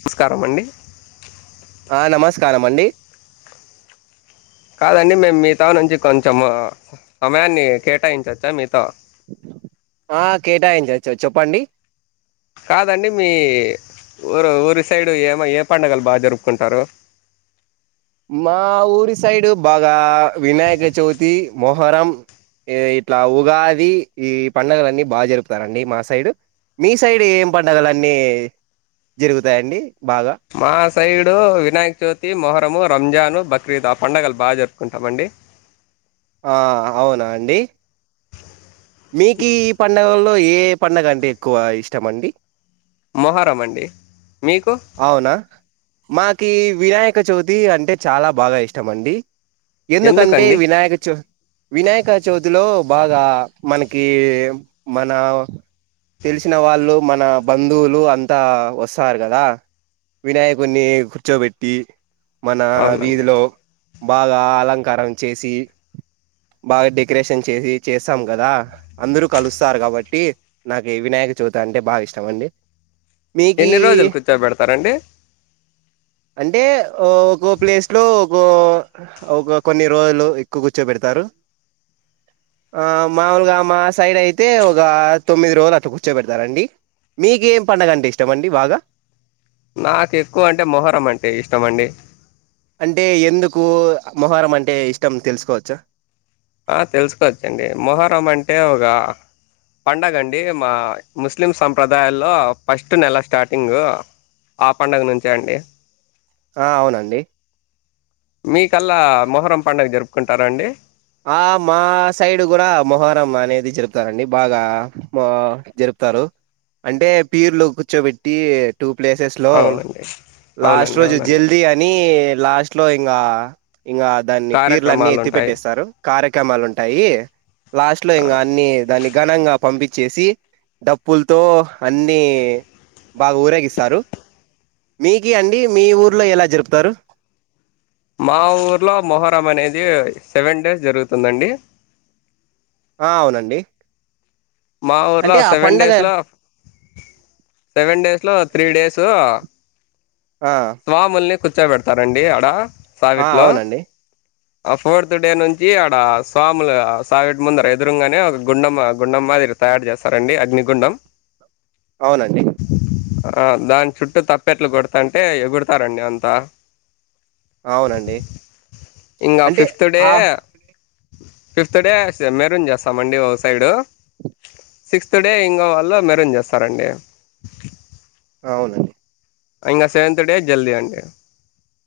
నమస్కారం అండి ఆ నమస్కారం అండి కాదండి మేము మీతో నుంచి కొంచెము సమయాన్ని కేటాయించవచ్చా మీతో ఆ కేటాయించచ్చు చెప్పండి కాదండి మీ ఊరు ఊరి సైడు ఏమి ఏ పండుగలు బాగా జరుపుకుంటారు మా ఊరి సైడ్ బాగా వినాయక చవితి మోహ హరం ఇట్లా ఉగాది ఈ పండగలన్ని బాగా జరుపుతారండి మా సైడ్ మీ సైడ్ ఏం పండగలు అన్నీ జరుగుతాయండి బాగా మా సైడు వినాయ చవితి మొహరము రంజాను బక్రీద్ ఆ పండుగలు బాగా జరుపుకుంటాం అండి ఆ అవునా అండి మీకు ఈ పండగల్లో ఏ పండుగ అంటే ఎక్కువ ఇష్టం అండి మొహరం అండి మీకు అవునా మాకు వినాయక చవితి అంటే చాలా బాగా ఇష్టం అండి ఎందుకంటే ఎందుకండి వినాయక చో వినాయక చవితిలో బాగా మనకి మన తెలిసిన వాళ్ళు మన బంధువులు అంతా వస్తారు కదా వినాయకుడిని కూర్చోబెట్టి మన అవునండి వీధిలో బాగా అలంకారం చేసి బాగా డెకరేషన్ చేసి చేస్తాం కదా అందరూ కలుస్తారు కాబట్టి నాకీ వినాయక చవిత అంటే బాగా ఇష్టం అండి మీకి ఎన్ని రోజులు కూర్చోబెడతారండి అంటే ఒకో ప్లేస్ లో ఒకో ఒక కొన్ని రోజులు ఎక్కువ కూర్చో పెడతారు ఆ మాముూలుగా మా సైడ్ అయితే ఒక తొమ్మిది రోజులు అట్లా కూర్చోబెడతారండి మీకేం పండుగ అంటే ఇష్టం అండి బాగా నాకు ఎక్కువ అంటే మొహరం అంటే ఇష్టమండి అంటే ఎందకూ మొహరం అంటే ఇష్టం తెలుసుకోవచ్చా ఆ తెలుసుకోవచ్చండి మొహరం అంటే ఒగా పండగ అండి మా ముస్లిం సంప్రదాయాల్లో ఫస్ట్ నెల స్టార్టింగ్ ఆ పండగ నుంచే అండి ఆ అవునండి మీకల్లా మొహరం పండుగ జరుపుకుంటారా అండి ఆ మా సైడ్ కూడా మొహరం అనేది జపుతారండి బాగా మ జరుపుతారు అంటే పీరులో కూర్చోబెట్టి టూ ప్లేసెస్ లో అవునండి లాస్ట్ అవునండి రోజు అవునండి జల్దీ అని లాస్ట్ ఇట్లో ఇంకా ఇంకా దాన్ని పీర్లన్ని కార్యక్రమాలు ఎత్తి ఉంటాయి పెట్టేస్తారు కార్యక్రమాలు ఉంటాయి లాస్ట్ లో ఇంకా అన్ని దాన్ని ఘనంగా పంపించేసి డప్పులతో అన్ని బాగా ఊరేగిస్తారు మీకి అండి మీ ఊర్లో ఎలా జరుపుతారు మా ఊర్లో మొహరం అనేది సెవెన్ డేస్ జరుగుతుందండి ఆ అవునండి మా ఊర్లో అంటే ఆ సెవెన్ పండగ డేస్లో సెవెన్ డేస్లో త్రీ డేసు ఆ స్వాముల్ని కూర్చోబెడతారండి అడ ఆ సావిట్లో అవునండి ఆ ఫోర్త్ డే నుంచి ఆడ స్వాములు సావిటి ముందర ఎదురుంగానే ఒక గుండమ్ గుండమ్ మాదిరు తయారు చేస్తారండి అగ్నిగుండం అవునండి ఆ దాని చుట్టూ తప్పెట్లు కొడుతాంటే ఎగుడతారండి అంతా ఆవునండి ఇంగా ఫిఫ్త్ డే ఫిఫ్త్ డే స్ మెరూన్ చేస్తాంమండి ఓ సైడు సిక్స్త్ డే ఇంకో వాళ్ళు మెరూన్ చేస్తారండి అవునండి ఇంగ సెవెంత్ డే జల్దీ అండి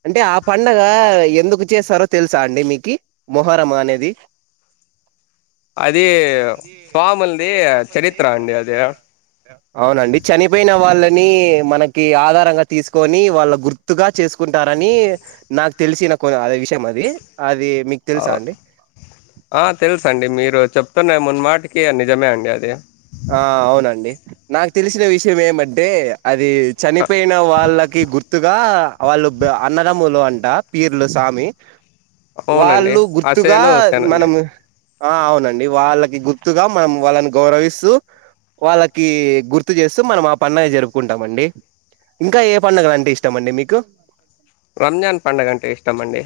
అంటే ఆ పండగ ఎందుకు చేస్తారో తెలుసా అండి మీకి మొహరము అనేది అది అది స్వాములు ది స్వాముల్ది చరిత్ర అండి అది చరిత్ర అవునండి చనిపోయిన వాళ్ళని మనకి ఆధారంగా తీసుకొని వాళ్ళ గుర్ తుగా చేసుకుంటారని నాకు తెలిసిన కొద అదే విషయం అది అది మీ ఔ ఆ తెలుసండి మీరు చెప్తున్న మున్మాటికి నిజమే అండి అది ఆ అవునండి నాకు తెలిసిన విషయం ఏమంటే అది చనిపోయిన వాళ్ళకి గుర్తుగా వాళ్ళు బ్ అన్నదమ్ములు అంట పీర్లు సామి అవునండి వాళ్ళు గుర్తుగా హసేను హుసేన్ అండి మనము ఆ అవునండి వాళ్ళకి గుర్తుగా మనం వాళ్ళని గౌరవిస్ తూ వాళ్ళకి గుర్తు చేస్తూ మనం ఆ పండగ జరుపుకుంటామండి ఇంకా ఏ పండుగలు అంటే ఇష్టమండి మీకు రంజాన్ పండగ అంటే ఇష్టం అండి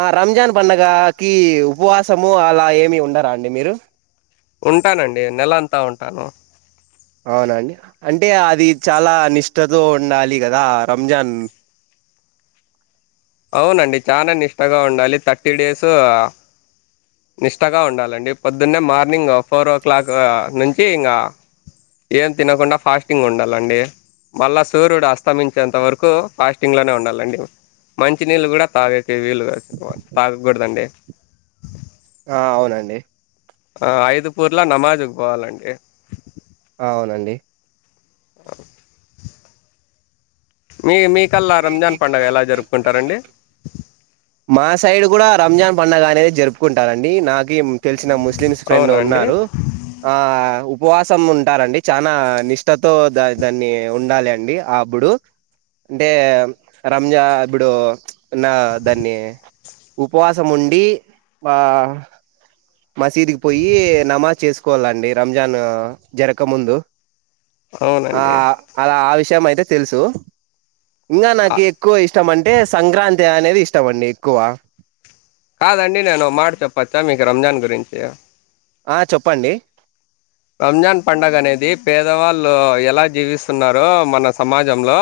ఆ రంజాన్ పండగ కి ఉపవాసము అలా ఏమీ ఉండరా అండి మీరు ఉంటానండి నెల అంతా ఉంటాను అవునా అండి అంటే అది చాలా నిష్టతో ఉండాలి గదా రంజాన్ అవునండి చానా నిష్టగా ఉండాలి థర్టీ డేసూ నిష్టగా ఉండాలండి పొద్దున్నే మార్నింగ్ ఫోర్ ఓ క్లాక్ నుంచి ఇంగా ఏం తినకుండా ఫాస్టింగ్ ఉండాలండి మళ్ళా సూర్యుడు అస్తమించేంత వరకూ ఫాస్టింగ్లోనే ఉండాలండి మంచి నీళ్ళు కూడా తాగేకి వీలు గాదు తాగకూడదండి ఆ అవునండి ఆ ఐదు పూర్లా నమాజుకి పోవాలండి అవునండి బ్లాంక్ మీ మీ కల్ల రంజాన్ పండగ మీకల్లా ఎలా రంజాన్ పండుగ ఎలా జరుపుకుంటారండి జరుపు మా సైడ్ కూడా రంజాన్ పండగ అనేది జరుపుకుంటారండి నాగీం తెలిసిన ముస్లిమ్స్ ఫ్రెండ్ అవునండి ఉన్నారు ఆ ఉపవాసం ఉంటారండి చానా నిష్టతో దా దాన్ని ఉండాలి అండి ఆబ్బుడు అంటే రంజా ఇబ్బుడు ఉన్నా దాన్ని ఉపవాసం ఉండి ఆ మసీదుకిి పొయ్యి నమాజ్ చేసుకోవాలండి రంజాన్ జరక్క ముందు ఆ అవునండి అలా ఆ విషయం అయితే తెలుసు ఇంగా ఆ, నాకి ఎక్కువ ఇష్టం అంటే సంక్రాంతి అనేది ఇష్టం అండి ఎక్కువ కాదండి నేను ఓ మాట చెప్పచ్చా మీకు రంజాన్ గురించి ఆ చొప్పండి రంజాన్ పండగ అనేది పేదవాళ్ళు ఎలా జీవిస్తున్నారో మన సమాజంలో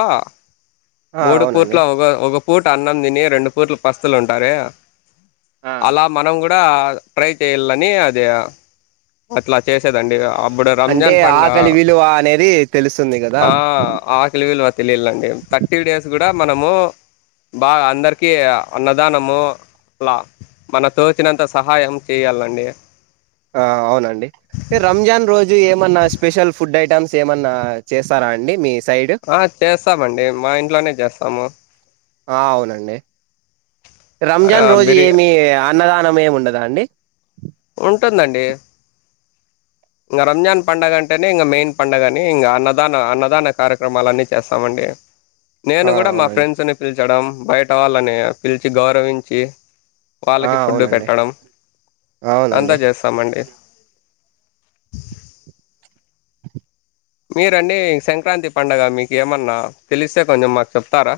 ఆ మూడు అవునండి పూట్లా ఒక ఒక పూట అన్నం తిని రెండు పూట్ల పస్తులుంటారే ఆ అలా మనం కూడా ట్రై చేయ్యలని అదే. అట్లా చేసేదండి అప్పుడే అంటే రంజాన్ పండుగ ఆకలి విలువ అనేది తెలుస్తుంది కదా ఆహ్ ఆహ్. పెళ్లి విలువ తెలియలండి థర్టీ డేస్ కూడా మనము. బాగా అందరికి అన్నదానము అట్లా. మనకు తోచినంత సహాయం చెయ్యలండి. ఆహ్ అవునండి అంటే రంజాన్ రోజు ఏమన్నా స్పెషల్ ఫుడ్ ఐటమ్స్. ఏమన్నా చేస్తార అండి మీ ఇష్ ఆహ్ చేస్తామండి మా ఇంట్లోనే చేస్తాము. ఆహ్ అవునండి. రంజాన్ ఆ రోజు బిర్యా ఏమి అన్నదానం ఏం ఉండదా అండి. ఉంటుందండి. ఇంకా రంజాన్ పండుగ అంటేనే ఇంకా మెయిన్ పండుగ అని ఇంకా అన్నదాన అన్నదాన కార్యక్రమాలన్నీ చేస్తామండి. నేను ఆ కూడా మా అవునండి ఫ్రెండ్స్ని పిలిచడం బయట వాళ్ళని పిలిచి గౌరవించి. ఆ వాళ్ళకి ఫుడ్డు అవునండి పెట్టడం అంతా అవునండి చేస్తామండి. మీరండి సంక్రాంతి పండుగ మీకు ఏమన్నా తెలిస్తే కొంచెం మాకు చెప్తారా.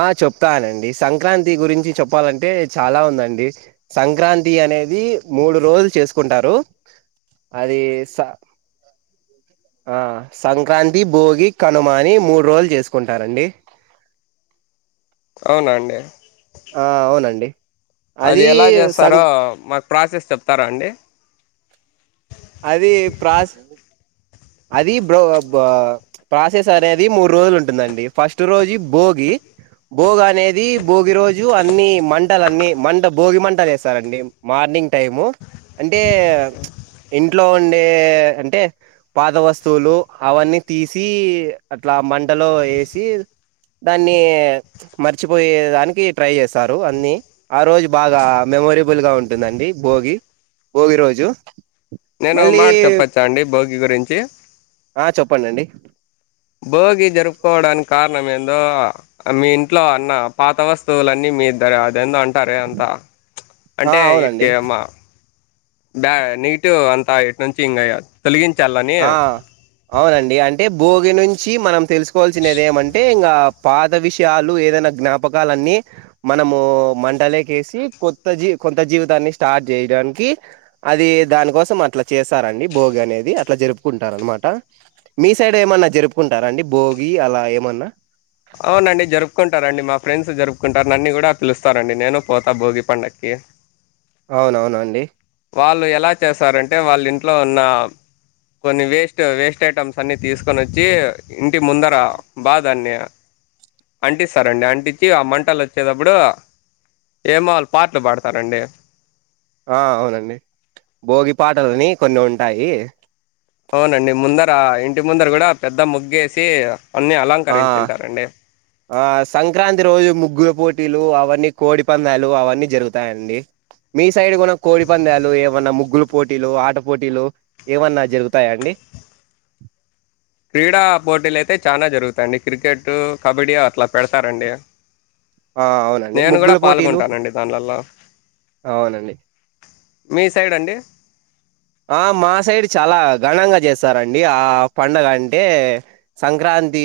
ఆహ్ చెప్తానండి సంక్రాంతి గురించి చెప్పాలంటే చాలా ఉందండి. సంక్రాంతి అనేది మూడు రోజులు చేసుకుంటారు. అది స. ఆహ్ సంక్రాంతి భోగి కనుమని మూడు రోజులు చేసుకుంటారండి. అవునండి ఆ అవునండి అది ఎలా సం చేస్తారో మాకు. ప్రాసెస్ చెప్తారా అండి. అది ప్రాస్ అది బ్రో అబ్బా. ప్రాసెస్ అనేది మూడు రోజులు ఉంటుందండి ఫస్ట్ రోజు భోగి. భోగనేది భోగి రోజు. రోజు అన్ని మంటలు అన్ని మంట భోగి మంటలు వేస్తారండి మార్నింగ్ టైము. అంటే ప్చ్ ఇంట్లో ఉండే అంటే. పాత వస్తువులు అవన్నీ తీసి అట్లా మంటలో వేసి. దాన్ని మర్చిపోయే దానికి ట్రై చేస్తారు అన్ని. ఆ రోజు బాగా మెమోరేబుల్ గా ఉంటుందండి భోగి భోగి రోజు. నేను ఒక మళ్ళీ మాట చెప్పొచ్చా అండి భోగి గురించి. ఆహ్ చెప్పండాండి భోగి జరుపుకోవడానికి కారణం ఏందో. మీ ఇంట్లో అన్న పాత వస్తువులన్నీ మీ ఇద్దర అదేందో అంట్ అంటారే అంత ప్చ్ ఆ అంటే అవునండి వీటికే అమ్మా. బా నీట్ అంతా ఇటు నుంచి ఇంగా తొలగించాలని. ఆహ్ అవునండి అంటే భోగి నుంచి మనం తెలుసుకోవాల్సినది ఏమంటే ఇంకా. పాత విషయాలు ఏదైనా జ్ఞాపకాలన్నీ. మనము మంటలేక వేసి కొత్త జీ కొత్త జీవితాన్ని స్టార్ట్ చేయడానికి. అది దానికోసం అట్లా చేస్తారండి భోగి అనేది. అట్లా జరుపుకుంటారనమాట మీ సైడ్ ఏమన్నా జరుపుకుంటారా అండి భోగి అలా ఏమన్నా. అవునండి జరుపుకుంటారండి మా ఫ్రెండ్స్ జరుపుకుంటారు నన్ను కూడా పిలుస్తారు అండి నేను పోతా భోగి పండక్కి. అవునవునండి వాళ్ళు ఎలా చేసారంటే వాళ్ళ ఇంట్లో ఉన్న కొన్ని వేస్ట్ వేస్ట్ ఐటమ్స్ అన్ని తీసుకొని వచ్చి ఇంటి ముందర బాదండి అంటిస్తారండి అంటించి ఆ మంటలు వచ్చేటప్పుడు ఏమో వాళ్ళు పాటలు పాడతారండి ఆ అవునండి భోగి పాటలని కొన్ని ఉంటాయి అవునండి ముందర ఇంటి ముందర కూడా పెద్ద ముగ్గేసి అన్నీ ఆ అలంకరించి ఉంటారండి ఆ సంక్రాంతి రోజు ముగ్గుల పోటీలు అవన్నీ కోడి పందాలు అవన్నీ జరుగుతాయండి మీ సైడ్ కూడా కోడి పందాలు ఏమన్నా ముగ్గులు పోటీలు ఆట పోటీలు ఏమన్నా జరుగుతాయాండి క్రీడా పోటీలు అయితే చాలా జరుగుతాయండి క్రికెట్ కబడ్డీ అట్లా పెడతారండి ఆ అవునండి నేను కూడా ముగ్గుల పోటీలు పాల్గొంటానండి దానిలలో అవునండి మీ సైడ్ అండి ఆ మా సైడ్ చాలా ఘనంగా చేస్తారండి ఆ పండగ అంటే సంక్రాంతి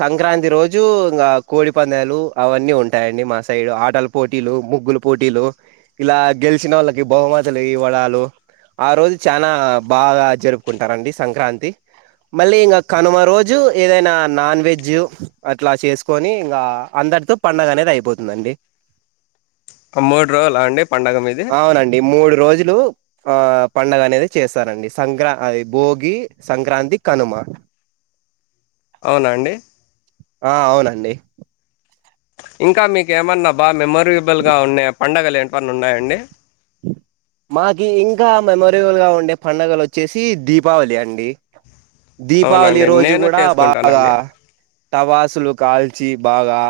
సంక్రాంతి రోజు ఇంగా కోడి పందాలు అవన్నీ ఉంటాయండి మా సైడ్ ఆటలు పోటీలు ముగ్గుల పోటీల్లో ఇలా గెలిచిన వాళ్ళకి బహుమతులు ఇవ్వడాలు ఆ రోజు చానా బాగా జరుపుకుంటారండి సంక్రాంతి మళ్ళీ ఇంగా కనుమ రోజు ఏదైనా నాన్ వెజ్ అట్లా చేసుకొని ఇంగా అందరితో పండగ అనేది అయిపోతుందండి మూడు రోజులా అండి పండగ మీది ఈ మూడు రోజులు ఆ పండగ అనేది చేస్తరండి సంక్రా అ భోగి సంక్రాంతి కనుమ అవునా అండి ఆ అవునండి ఇంకా మీకే ఏమన్నా బాగా మెమొరేబుల్గా ఉండే పండగలు ఏంటి వన్న ఉన్నాయండి మాకి ఇంకా మెమొరేబుల్ గా ఉండే పండుగలు వచ్చేసి దీపావళి అండి దీపావళి అవునండి రోజు నేను గూడా బాగా చేసుకుంటానండి టపాసులు కాల్చి బాగా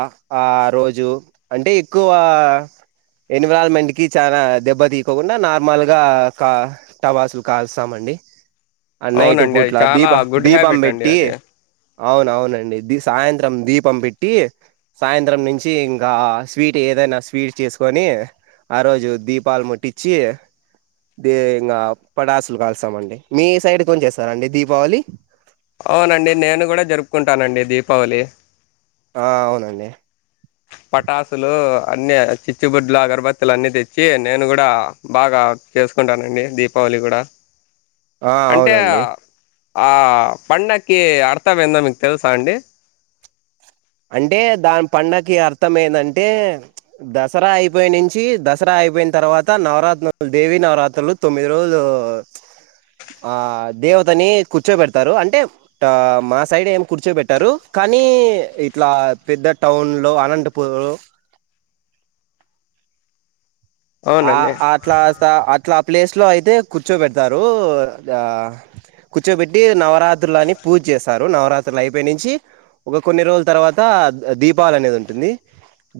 ఆ రోజు అంటే ఎక్కువ ఎన్విరాన్మెంట్ కి చానా దెబ్బ తీకోకుండా నార్మల్గా కా టపాసులు కలుస్తాం అండి నైట్ అవునండి అది పూట్లా చాలా దీప గుడ్ దీపం హ్యాబిట్ అండి పెట్టి అది అవునవునండి ది సాయంత్రం దీపం పెట్టి సాయంత్రం నుంచి ఇంకా స్వీట్ ఏదైనా స్వీట్ చేసుకొని ఆ రోజు దీప్ పాల్ ముట్టించి దే ఇంగా పటాసులు కాలుస్తామండి మీ సైడ్ గున చేస్తారండి దీపావళి అవునండి నేను గూడా జరుపుకుంటానండి దీపావళి హ అవును అండి పటాసులు అన్నీ చిచ్చుబుడ్లు అగరబత్తులు అన్నీ తెచ్చి నేను కూడా బాగా చేసుకుంటానండి దీపావళి గూడా ఆ అంటే అవునండి ఆ పండగకి అర్థం ఎందో మీకు తెలుసా అండి అంటే దాని పండుగకి అర్థం ఏందంటే దసరా అయిపోయి నుంచి దసరా అయిపోయిన తర్వాత నవరాత్ర దేవి నవరాత్రులు తొమ్మిది రోజులు ఆ దేవతని కూర్చో బెడతారు అంటే మా సైడ్ ఏం కూర్చోబెట్టరు కానీ ఇట్లా పెద్ద టౌన్లో అనంటపూర్లో ఆ అవునండి అట్లా అట్లా ప్లేస్లో అయితే కూర్చోబెడతారు కూర్చోబెట్టి నవరాత్రులని పూజ చేస్త రు నవరాత్రులు అయిపోయి నుంచి ఒక కొన్ని రోజుల తర్వాత దీపావళి అనేది ఉంటుంది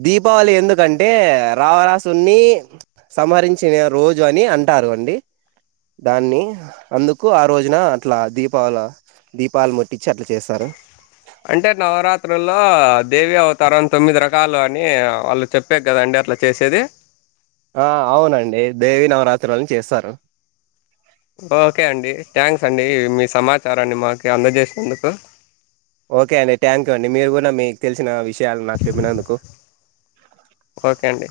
దీపావళి ఎందుకంటే రావణాసున్ని సంహరించిన రోజు అని అంటారండి దాన్ని అందుకు ఆ రోజున అట్లా దీపావళ దీపాలు ముట్టించి అట్లా చేస్తారు అంటే నవరాత్రుల్లో దేవి అవతారం తొమ్మిది రకాలు అని వాళ్ళు చెప్ చెప్పే కదాండి అట్లా చేసేది ఆ అవునండి దేవి నవరాత్రులని చేస్తారు ఓకే అండి థ్యాంక్స్ అండి మీ సమాచారాన్ని మాకు అందజేసినందుకు ఓకే అండి థాంక్యూ యూ అండి మీరు కూడా మీకు తెలిసిన విషయాలు నాకు చెప్పినందుకు ఓకే అండి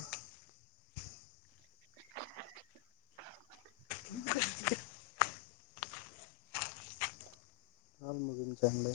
అల్ మగిల్ చే అండి